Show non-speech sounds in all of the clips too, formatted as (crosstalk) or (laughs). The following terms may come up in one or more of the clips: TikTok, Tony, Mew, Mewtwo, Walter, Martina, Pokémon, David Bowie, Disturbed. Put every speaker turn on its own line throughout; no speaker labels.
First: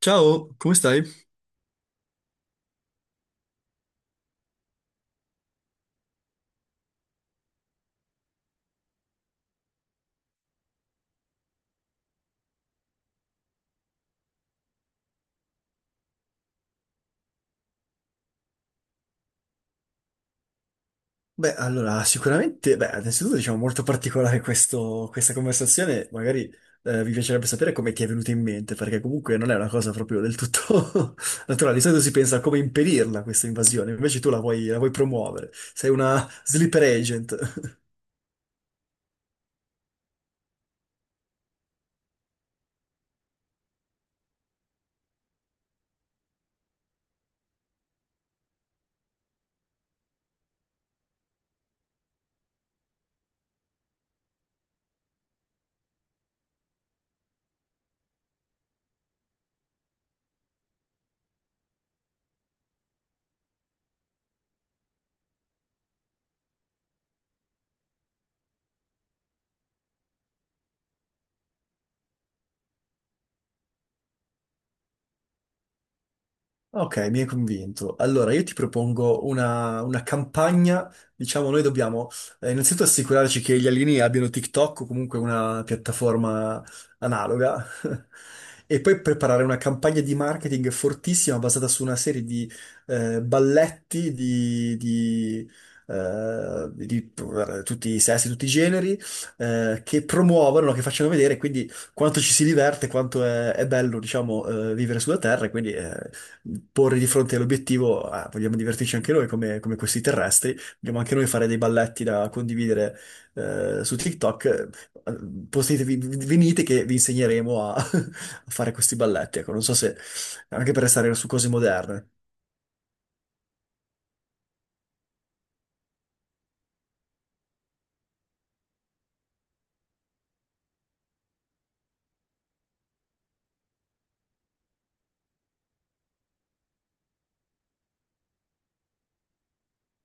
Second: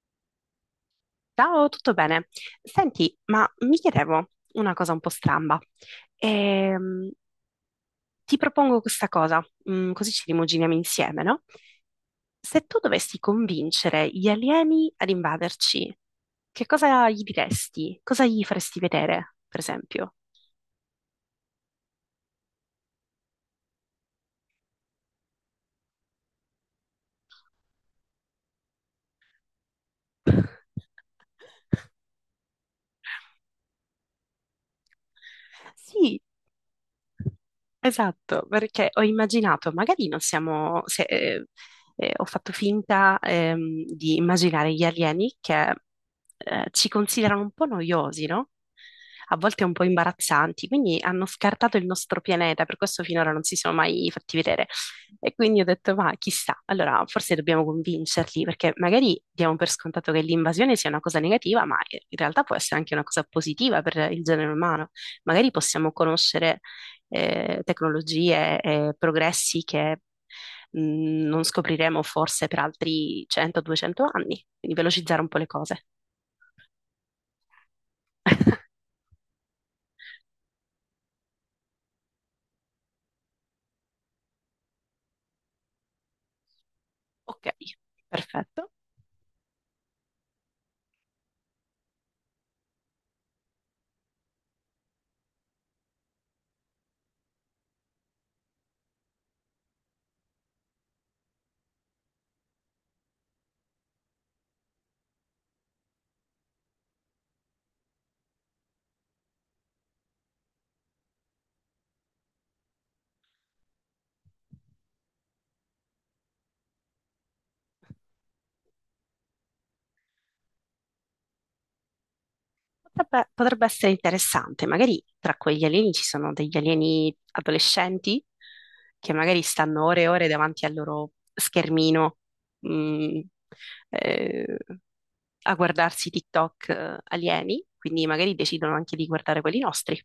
Ciao, come stai?
Ciao, tutto bene? Senti, ma mi chiedevo una cosa un po' stramba. Ehm, ti propongo questa cosa, così ci rimuginiamo insieme, no? Se tu dovessi convincere gli alieni ad invaderci, che cosa gli diresti? Cosa gli faresti vedere, per esempio?
Beh, allora, sicuramente, beh, innanzitutto diciamo molto particolare questa conversazione, magari mi piacerebbe sapere come ti è venuta in mente, perché comunque non è una cosa proprio del tutto (laughs)
(laughs)
naturale, di solito si pensa a come impedirla questa invasione, invece tu la vuoi promuovere, sei
Sì,
una sleeper agent.
esatto, perché ho immaginato, magari non siamo, se, ho fatto finta di immaginare gli alieni che ci considerano un po' noiosi, no? A volte un po' imbarazzanti, quindi hanno scartato il nostro pianeta, per questo finora non si sono mai fatti vedere. E quindi ho detto, ma chissà, allora forse dobbiamo convincerli, perché magari diamo per scontato che l'invasione sia una cosa negativa, ma in realtà può essere anche una cosa positiva per il genere umano. Magari possiamo conoscere tecnologie e progressi che mh, non scopriremo forse per altri 100-200 anni, quindi velocizzare un po' le cose.
Ok, mi hai convinto. Allora, io ti propongo una campagna. Diciamo, noi dobbiamo innanzitutto assicurarci che gli alieni abbiano TikTok o comunque una piattaforma
Ok,
analoga. (laughs)
perfetto.
E poi preparare una campagna di marketing fortissima basata su una serie di balletti di tutti i sessi, tutti i generi, che promuovono, che facciano vedere quindi quanto ci si diverte, quanto è bello, diciamo, vivere sulla Terra. E quindi, porre di fronte all'obiettivo, ah, vogliamo divertirci anche noi come, questi terrestri, vogliamo anche noi fare dei balletti da condividere su TikTok, postetevi, venite che vi insegneremo a, (laughs) a fare questi balletti, ecco, non so se anche per restare su cose moderne.
Potrebbe essere interessante, magari tra quegli alieni ci sono degli alieni adolescenti che magari stanno ore e ore davanti al loro schermino, mh, eh, a guardarsi TikTok alieni, quindi magari decidono anche di guardare quelli nostri.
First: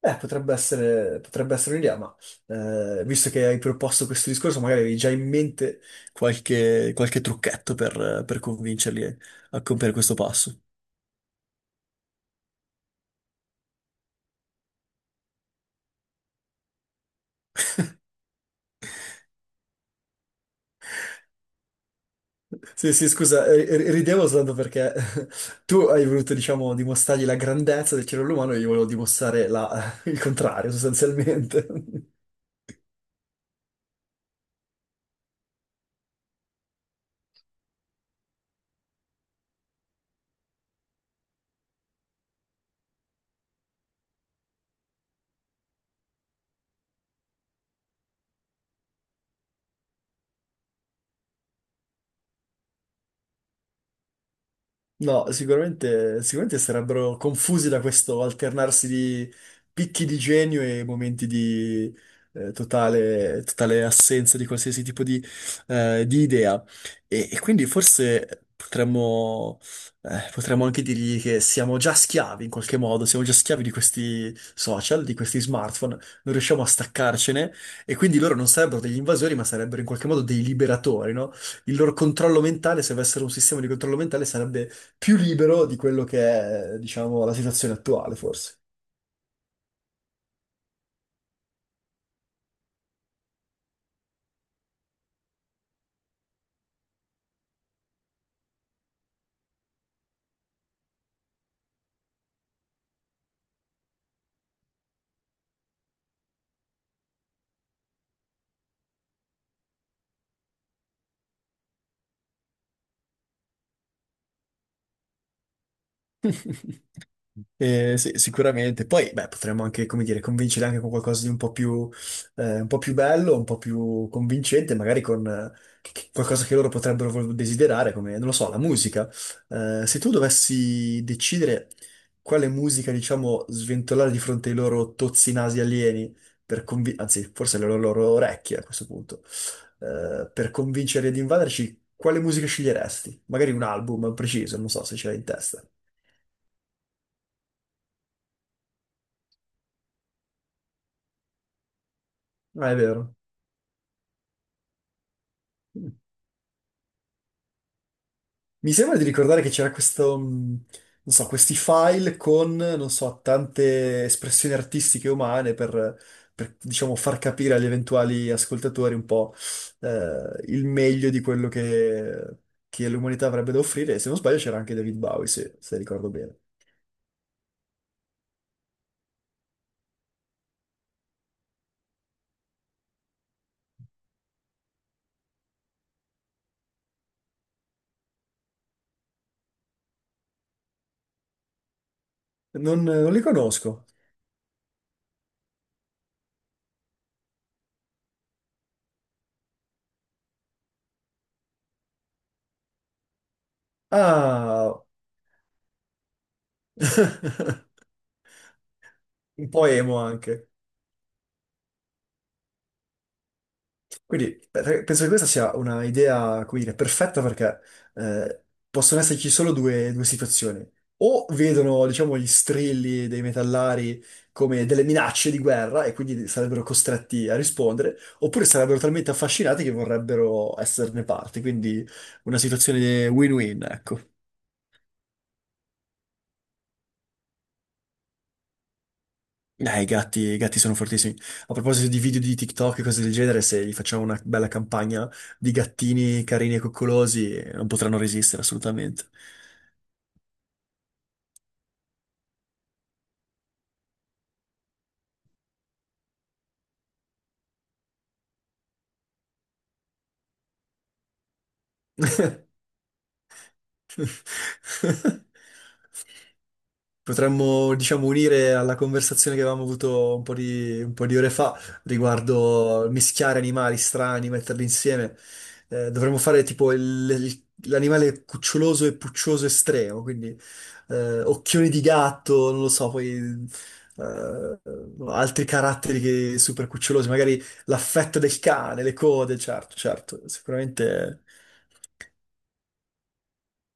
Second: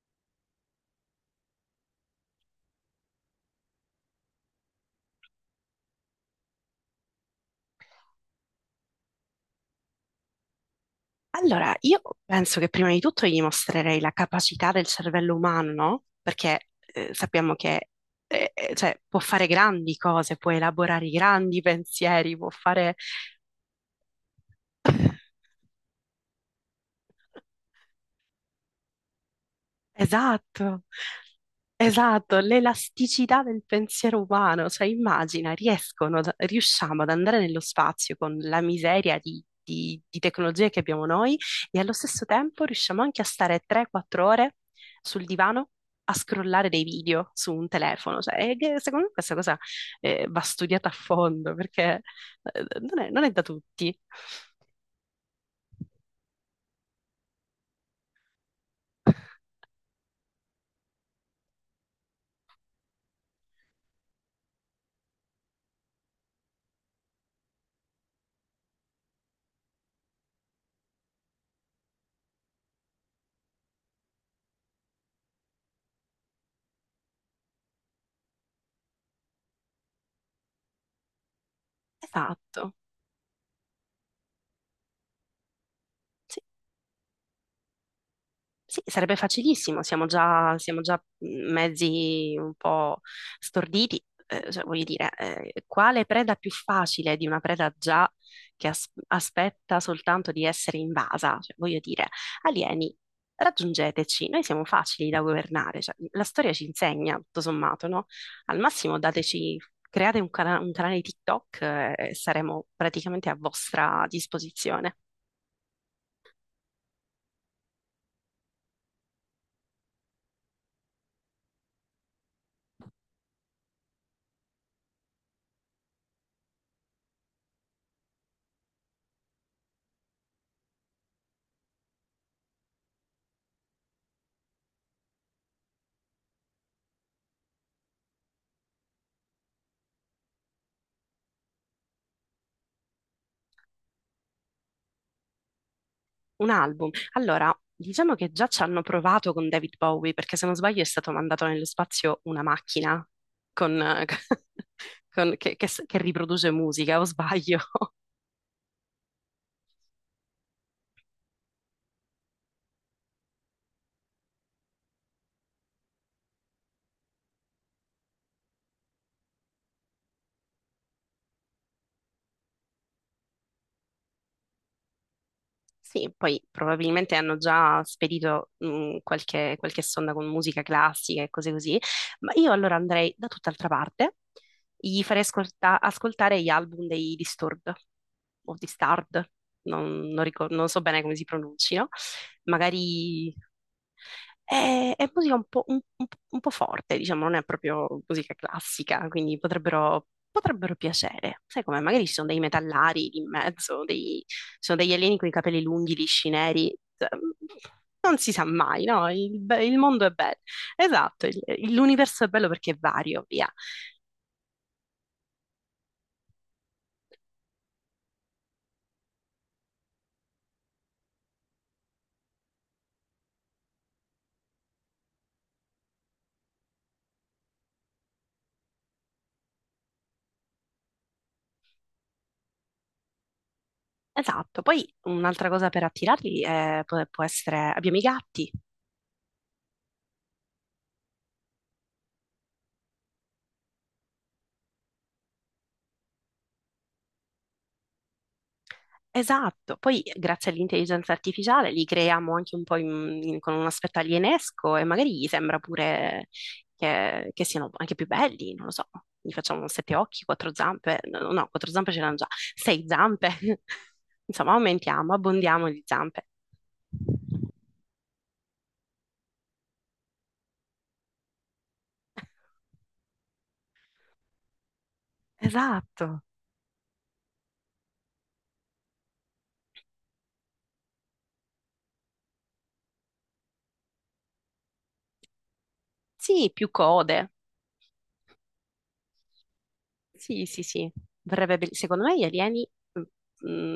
Potrebbe essere un'idea, ma visto che hai proposto questo discorso, magari avevi già in mente qualche trucchetto per convincerli a compiere questo passo.
Allora, io penso che prima di tutto gli mostrerei la capacità del cervello umano, no? Perché sappiamo che cioè, può fare grandi cose, può elaborare i grandi pensieri, può
Sì,
fare.
sì, scusa, ridevo soltanto perché (laughs) tu hai voluto, diciamo, dimostrargli la grandezza del cervello umano e io volevo dimostrare (laughs) il contrario,
Esatto,
sostanzialmente.
esatto, l'elasticità del pensiero umano, cioè immagina, riescono, riusciamo ad andare nello spazio con la miseria di tecnologie che abbiamo noi, e allo stesso tempo riusciamo anche a stare 3-4 ore sul divano a scrollare dei video su un telefono, cioè, e che secondo me questa cosa va studiata a fondo perché non è da tutti.
No, sicuramente, sicuramente sarebbero confusi da questo alternarsi di picchi di genio e momenti di totale, totale assenza di qualsiasi tipo di idea. E quindi forse potremmo anche dirgli che siamo già schiavi in qualche modo, siamo già schiavi di questi social, di questi smartphone, non riusciamo a staccarcene e quindi loro non sarebbero degli invasori, ma sarebbero in qualche modo dei liberatori, no? Il loro controllo
Esatto.
mentale, se avessero un sistema di controllo mentale, sarebbe più libero di quello
Sì,
che è, diciamo, la situazione attuale, forse.
sì, sarebbe facilissimo, siamo già mezzi un po' storditi, cioè, voglio dire, quale preda più facile di una preda già che aspetta soltanto di essere invasa? Cioè, voglio dire, alieni, raggiungeteci, noi siamo facili da governare, cioè, la storia ci insegna, tutto sommato, no? Al massimo dateci, create un canale TikTok, e saremo praticamente a vostra disposizione.
Sì, sicuramente. Poi, beh, potremmo anche, come dire, convincere anche con qualcosa di un po' più bello, un po' più convincente, magari con qualcosa che loro potrebbero desiderare, come, non lo so, la musica. Se tu dovessi decidere quale musica, diciamo, sventolare di fronte ai loro tozzi nasi alieni, per anzi, forse le loro orecchie a questo punto, per convincere di invaderci, quale musica sceglieresti? Magari un album preciso, non so se ce l'hai in testa.
Un album. Allora, diciamo che già ci hanno provato con David Bowie, perché se non sbaglio è stato mandato nello spazio una
Ah, è
macchina
vero.
con- eh, (laughs) che riproduce musica, o sbaglio? (laughs)
Mi sembra di ricordare che c'era questo, non so, questi file con, non so, tante espressioni artistiche umane per, diciamo, far capire agli eventuali ascoltatori un po', il meglio di quello che l'umanità avrebbe da offrire. E se non sbaglio c'era anche David Bowie, se ricordo
Sì,
bene.
poi probabilmente hanno già spedito qualche sonda con musica classica e cose così, ma io allora andrei da tutt'altra parte, gli farei ascoltare gli album dei Disturbed o Disturbed, non so bene come si pronunciano
Non li
magari.
conosco.
È musica un po', un po' forte, diciamo, non è proprio musica classica, quindi potrebbero piacere. Sai come? Magari ci sono dei metallari in mezzo, ci sono
Ah,
degli
(laughs)
alieni con i capelli lunghi, lisci, neri. Cioè, non si sa mai, no?
un po'
Il
emo
mondo è bello.
anche.
Esatto, l'universo è bello perché è vario, via.
Quindi penso che questa sia una idea, come dire, perfetta perché eh, possono esserci solo due situazioni. O vedono, diciamo, gli strilli dei metallari come delle minacce di guerra e quindi sarebbero costretti a rispondere, oppure sarebbero talmente affascinati che vorrebbero esserne parte. Quindi una situazione win-win, ecco.
Esatto. Poi un'altra cosa per attirarli può essere. Abbiamo i gatti.
I gatti sono fortissimi. A proposito di video di TikTok e cose del genere, se gli facciamo una bella campagna di gattini carini e coccolosi, non potranno resistere assolutamente.
Esatto, poi grazie all'intelligenza artificiale li creiamo anche un po' con un aspetto alienesco e magari gli sembra pure che siano anche più belli, non lo so, gli facciamo sette occhi, quattro zampe, no, no, no, quattro zampe ce l'hanno già,
(laughs)
sei zampe, (laughs) insomma aumentiamo, abbondiamo di
(laughs)
zampe.
Potremmo, diciamo, unire alla conversazione che avevamo avuto un po' di ore fa riguardo mischiare animali strani, metterli insieme. Eh,
Esatto,
dovremmo fare tipo il- l'animale cuccioloso e puccioso estremo, quindi occhioni di gatto, non lo so, poi eh, altri caratteri che
sì,
super
più
cucciolosi,
code.
magari l'affetto del cane, le code, certo, certo,
Sì, sì, sì,
sicuramente.
secondo me gli alieni mm,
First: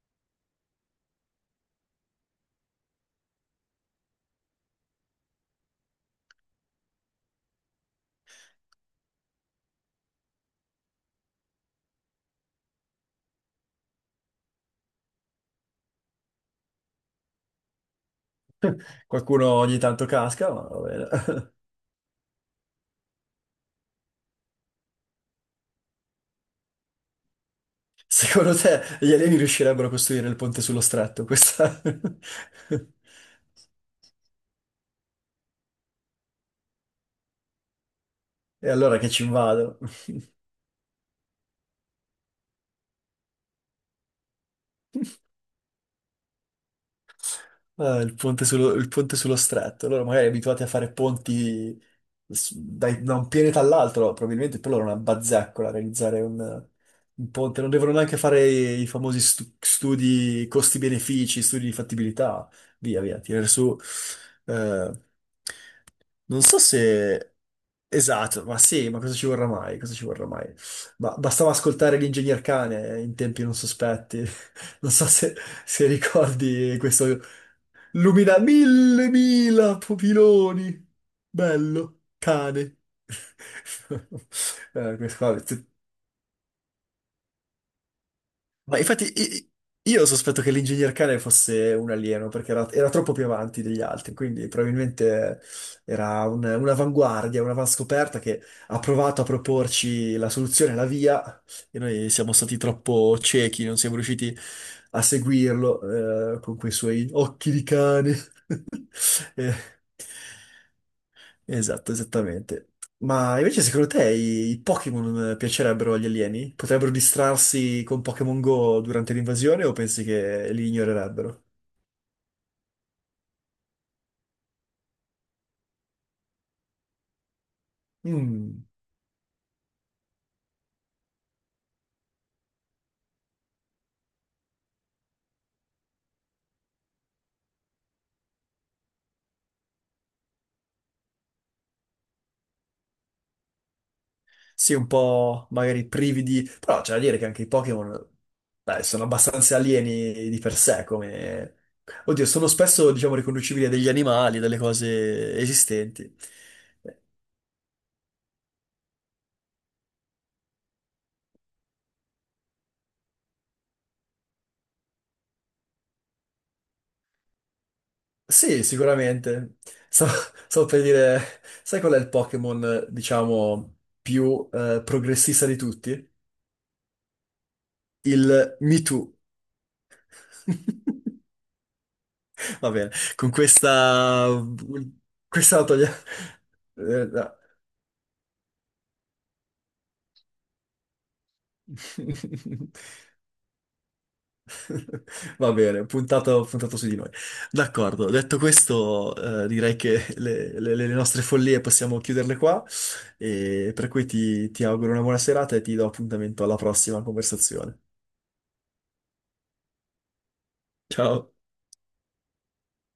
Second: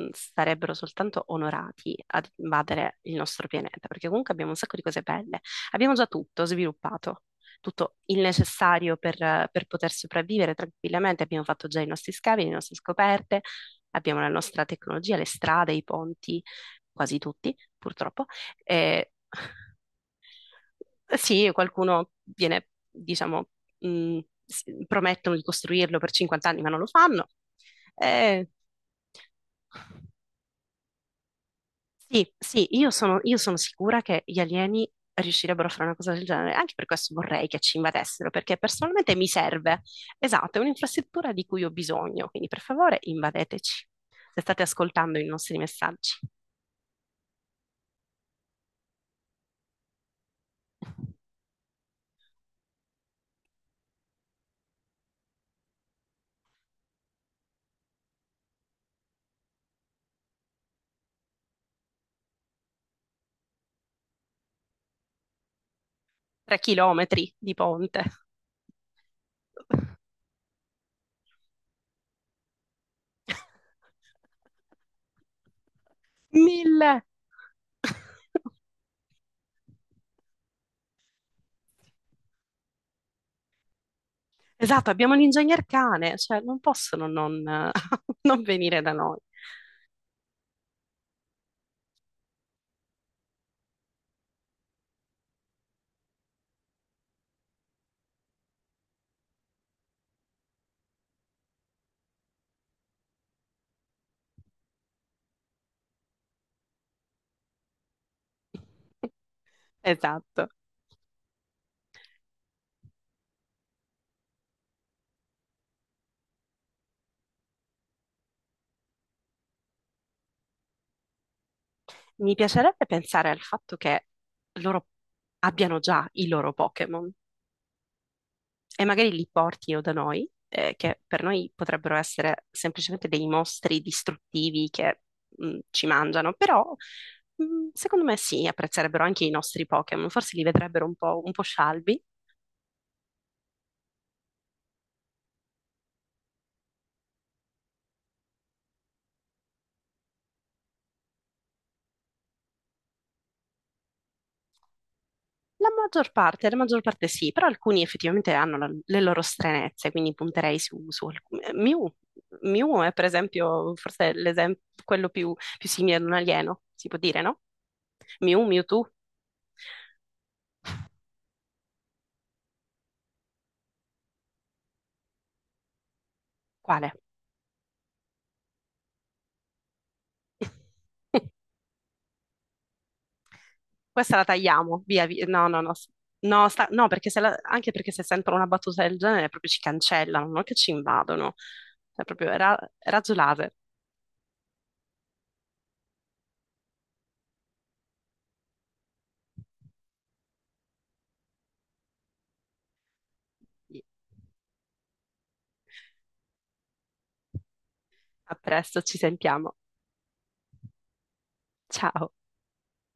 sarebbero soltanto onorati ad invadere il nostro pianeta, perché comunque abbiamo un sacco di cose belle. Abbiamo già tutto sviluppato, tutto il necessario per poter sopravvivere tranquillamente. Abbiamo fatto già i nostri scavi, le nostre scoperte, abbiamo la nostra tecnologia, le strade, i ponti, quasi tutti, purtroppo. E
Qualcuno ogni tanto casca, ma va bene.
sì,
(laughs)
qualcuno viene, diciamo, mh, promettono di costruirlo per 50 anni, ma non lo fanno. Eh,
Secondo te gli alieni riuscirebbero a costruire il ponte sullo stretto? Questa...
sì,
(laughs)
sì, io sono sicura che gli alieni riuscirebbero a fare una cosa del genere. Anche per questo vorrei che ci invadessero, perché
E allora che
personalmente
ci
mi
invado?
serve. Esatto, è un'infrastruttura di cui ho bisogno. Quindi, per favore, invadeteci. Se state ascoltando i nostri messaggi.
Ah, il ponte sullo stretto. Loro magari abituati a fare ponti da un pianeta all'altro, probabilmente per loro è una bazzeccola realizzare un ponte. Non devono neanche fare i famosi studi costi-benefici, studi di fattibilità, via via, tirare su... eh, Non
Tre
so se...
chilometri di ponte.
Esatto, ma sì, ma cosa ci vorrà mai? Cosa ci
(laughs)
vorrà mai? Ma bastava ascoltare l'ingegner Cane in tempi non sospetti. (laughs) Non so se ricordi
1.000.
questo...
(laughs)
Lumina mille, mila pupiloni. Bello, cane. (laughs)
Esatto, abbiamo
Questo qua,
l'ingegner cane, cioè non possono non, (laughs) non
ma
venire da
infatti
noi.
io sospetto che l'ingegner cane fosse un alieno perché era troppo più avanti degli altri, quindi probabilmente era un'avanguardia, un'avanscoperta che ha provato a proporci la soluzione, la via, e noi siamo stati troppo ciechi, non siamo riusciti a seguirlo con quei suoi occhi di cane. (laughs) Eh,
Esatto.
Esatto, esattamente. Ma invece secondo te i Pokémon piacerebbero agli alieni? Potrebbero distrarsi con Pokémon Go durante l'invasione o pensi che li ignorerebbero?
Mi piacerebbe pensare al fatto che loro abbiano già i loro Pokémon
Mm.
e magari li portino da noi, che per noi potrebbero essere semplicemente dei mostri distruttivi che ci mangiano, però secondo me sì, apprezzerebbero anche i nostri Pokémon, forse li vedrebbero un po' scialbi.
Sì, un po' magari privi di... Però c'è da dire che anche i Pokémon, beh, sono abbastanza alieni di per sé, come... Oddio, sono spesso, diciamo, riconducibili a degli animali, a delle cose esistenti.
La maggior parte sì, però alcuni effettivamente hanno le loro stranezze, quindi punterei su alcuni. Mew è per esempio forse l'esempio, quello più simile ad un alieno, si può dire, no? Mew,
Sì,
Mewtwo,
sicuramente. Stavo, (laughs) stavo per dire, sai qual è il Pokémon, diciamo, più progressista di tutti?
quale?
Il Me Too.
(laughs)
(laughs) Va bene, con
Questa la
questa...
tagliamo, via, via. No,
questa
no,
la
no,
togliamo. (laughs)
no, no, perché se
No.
la- anche perché se sentono una battuta del genere proprio ci cancellano, non che ci invadono, è proprio
(laughs)
razzo laser.
(laughs) Va bene, puntato, puntato su di noi. D'accordo, detto questo, direi che le nostre follie possiamo chiuderle qua, e per cui ti auguro una buona serata e ti do appuntamento alla prossima conversazione.
A presto, ci sentiamo.
Ciao!
Ciao.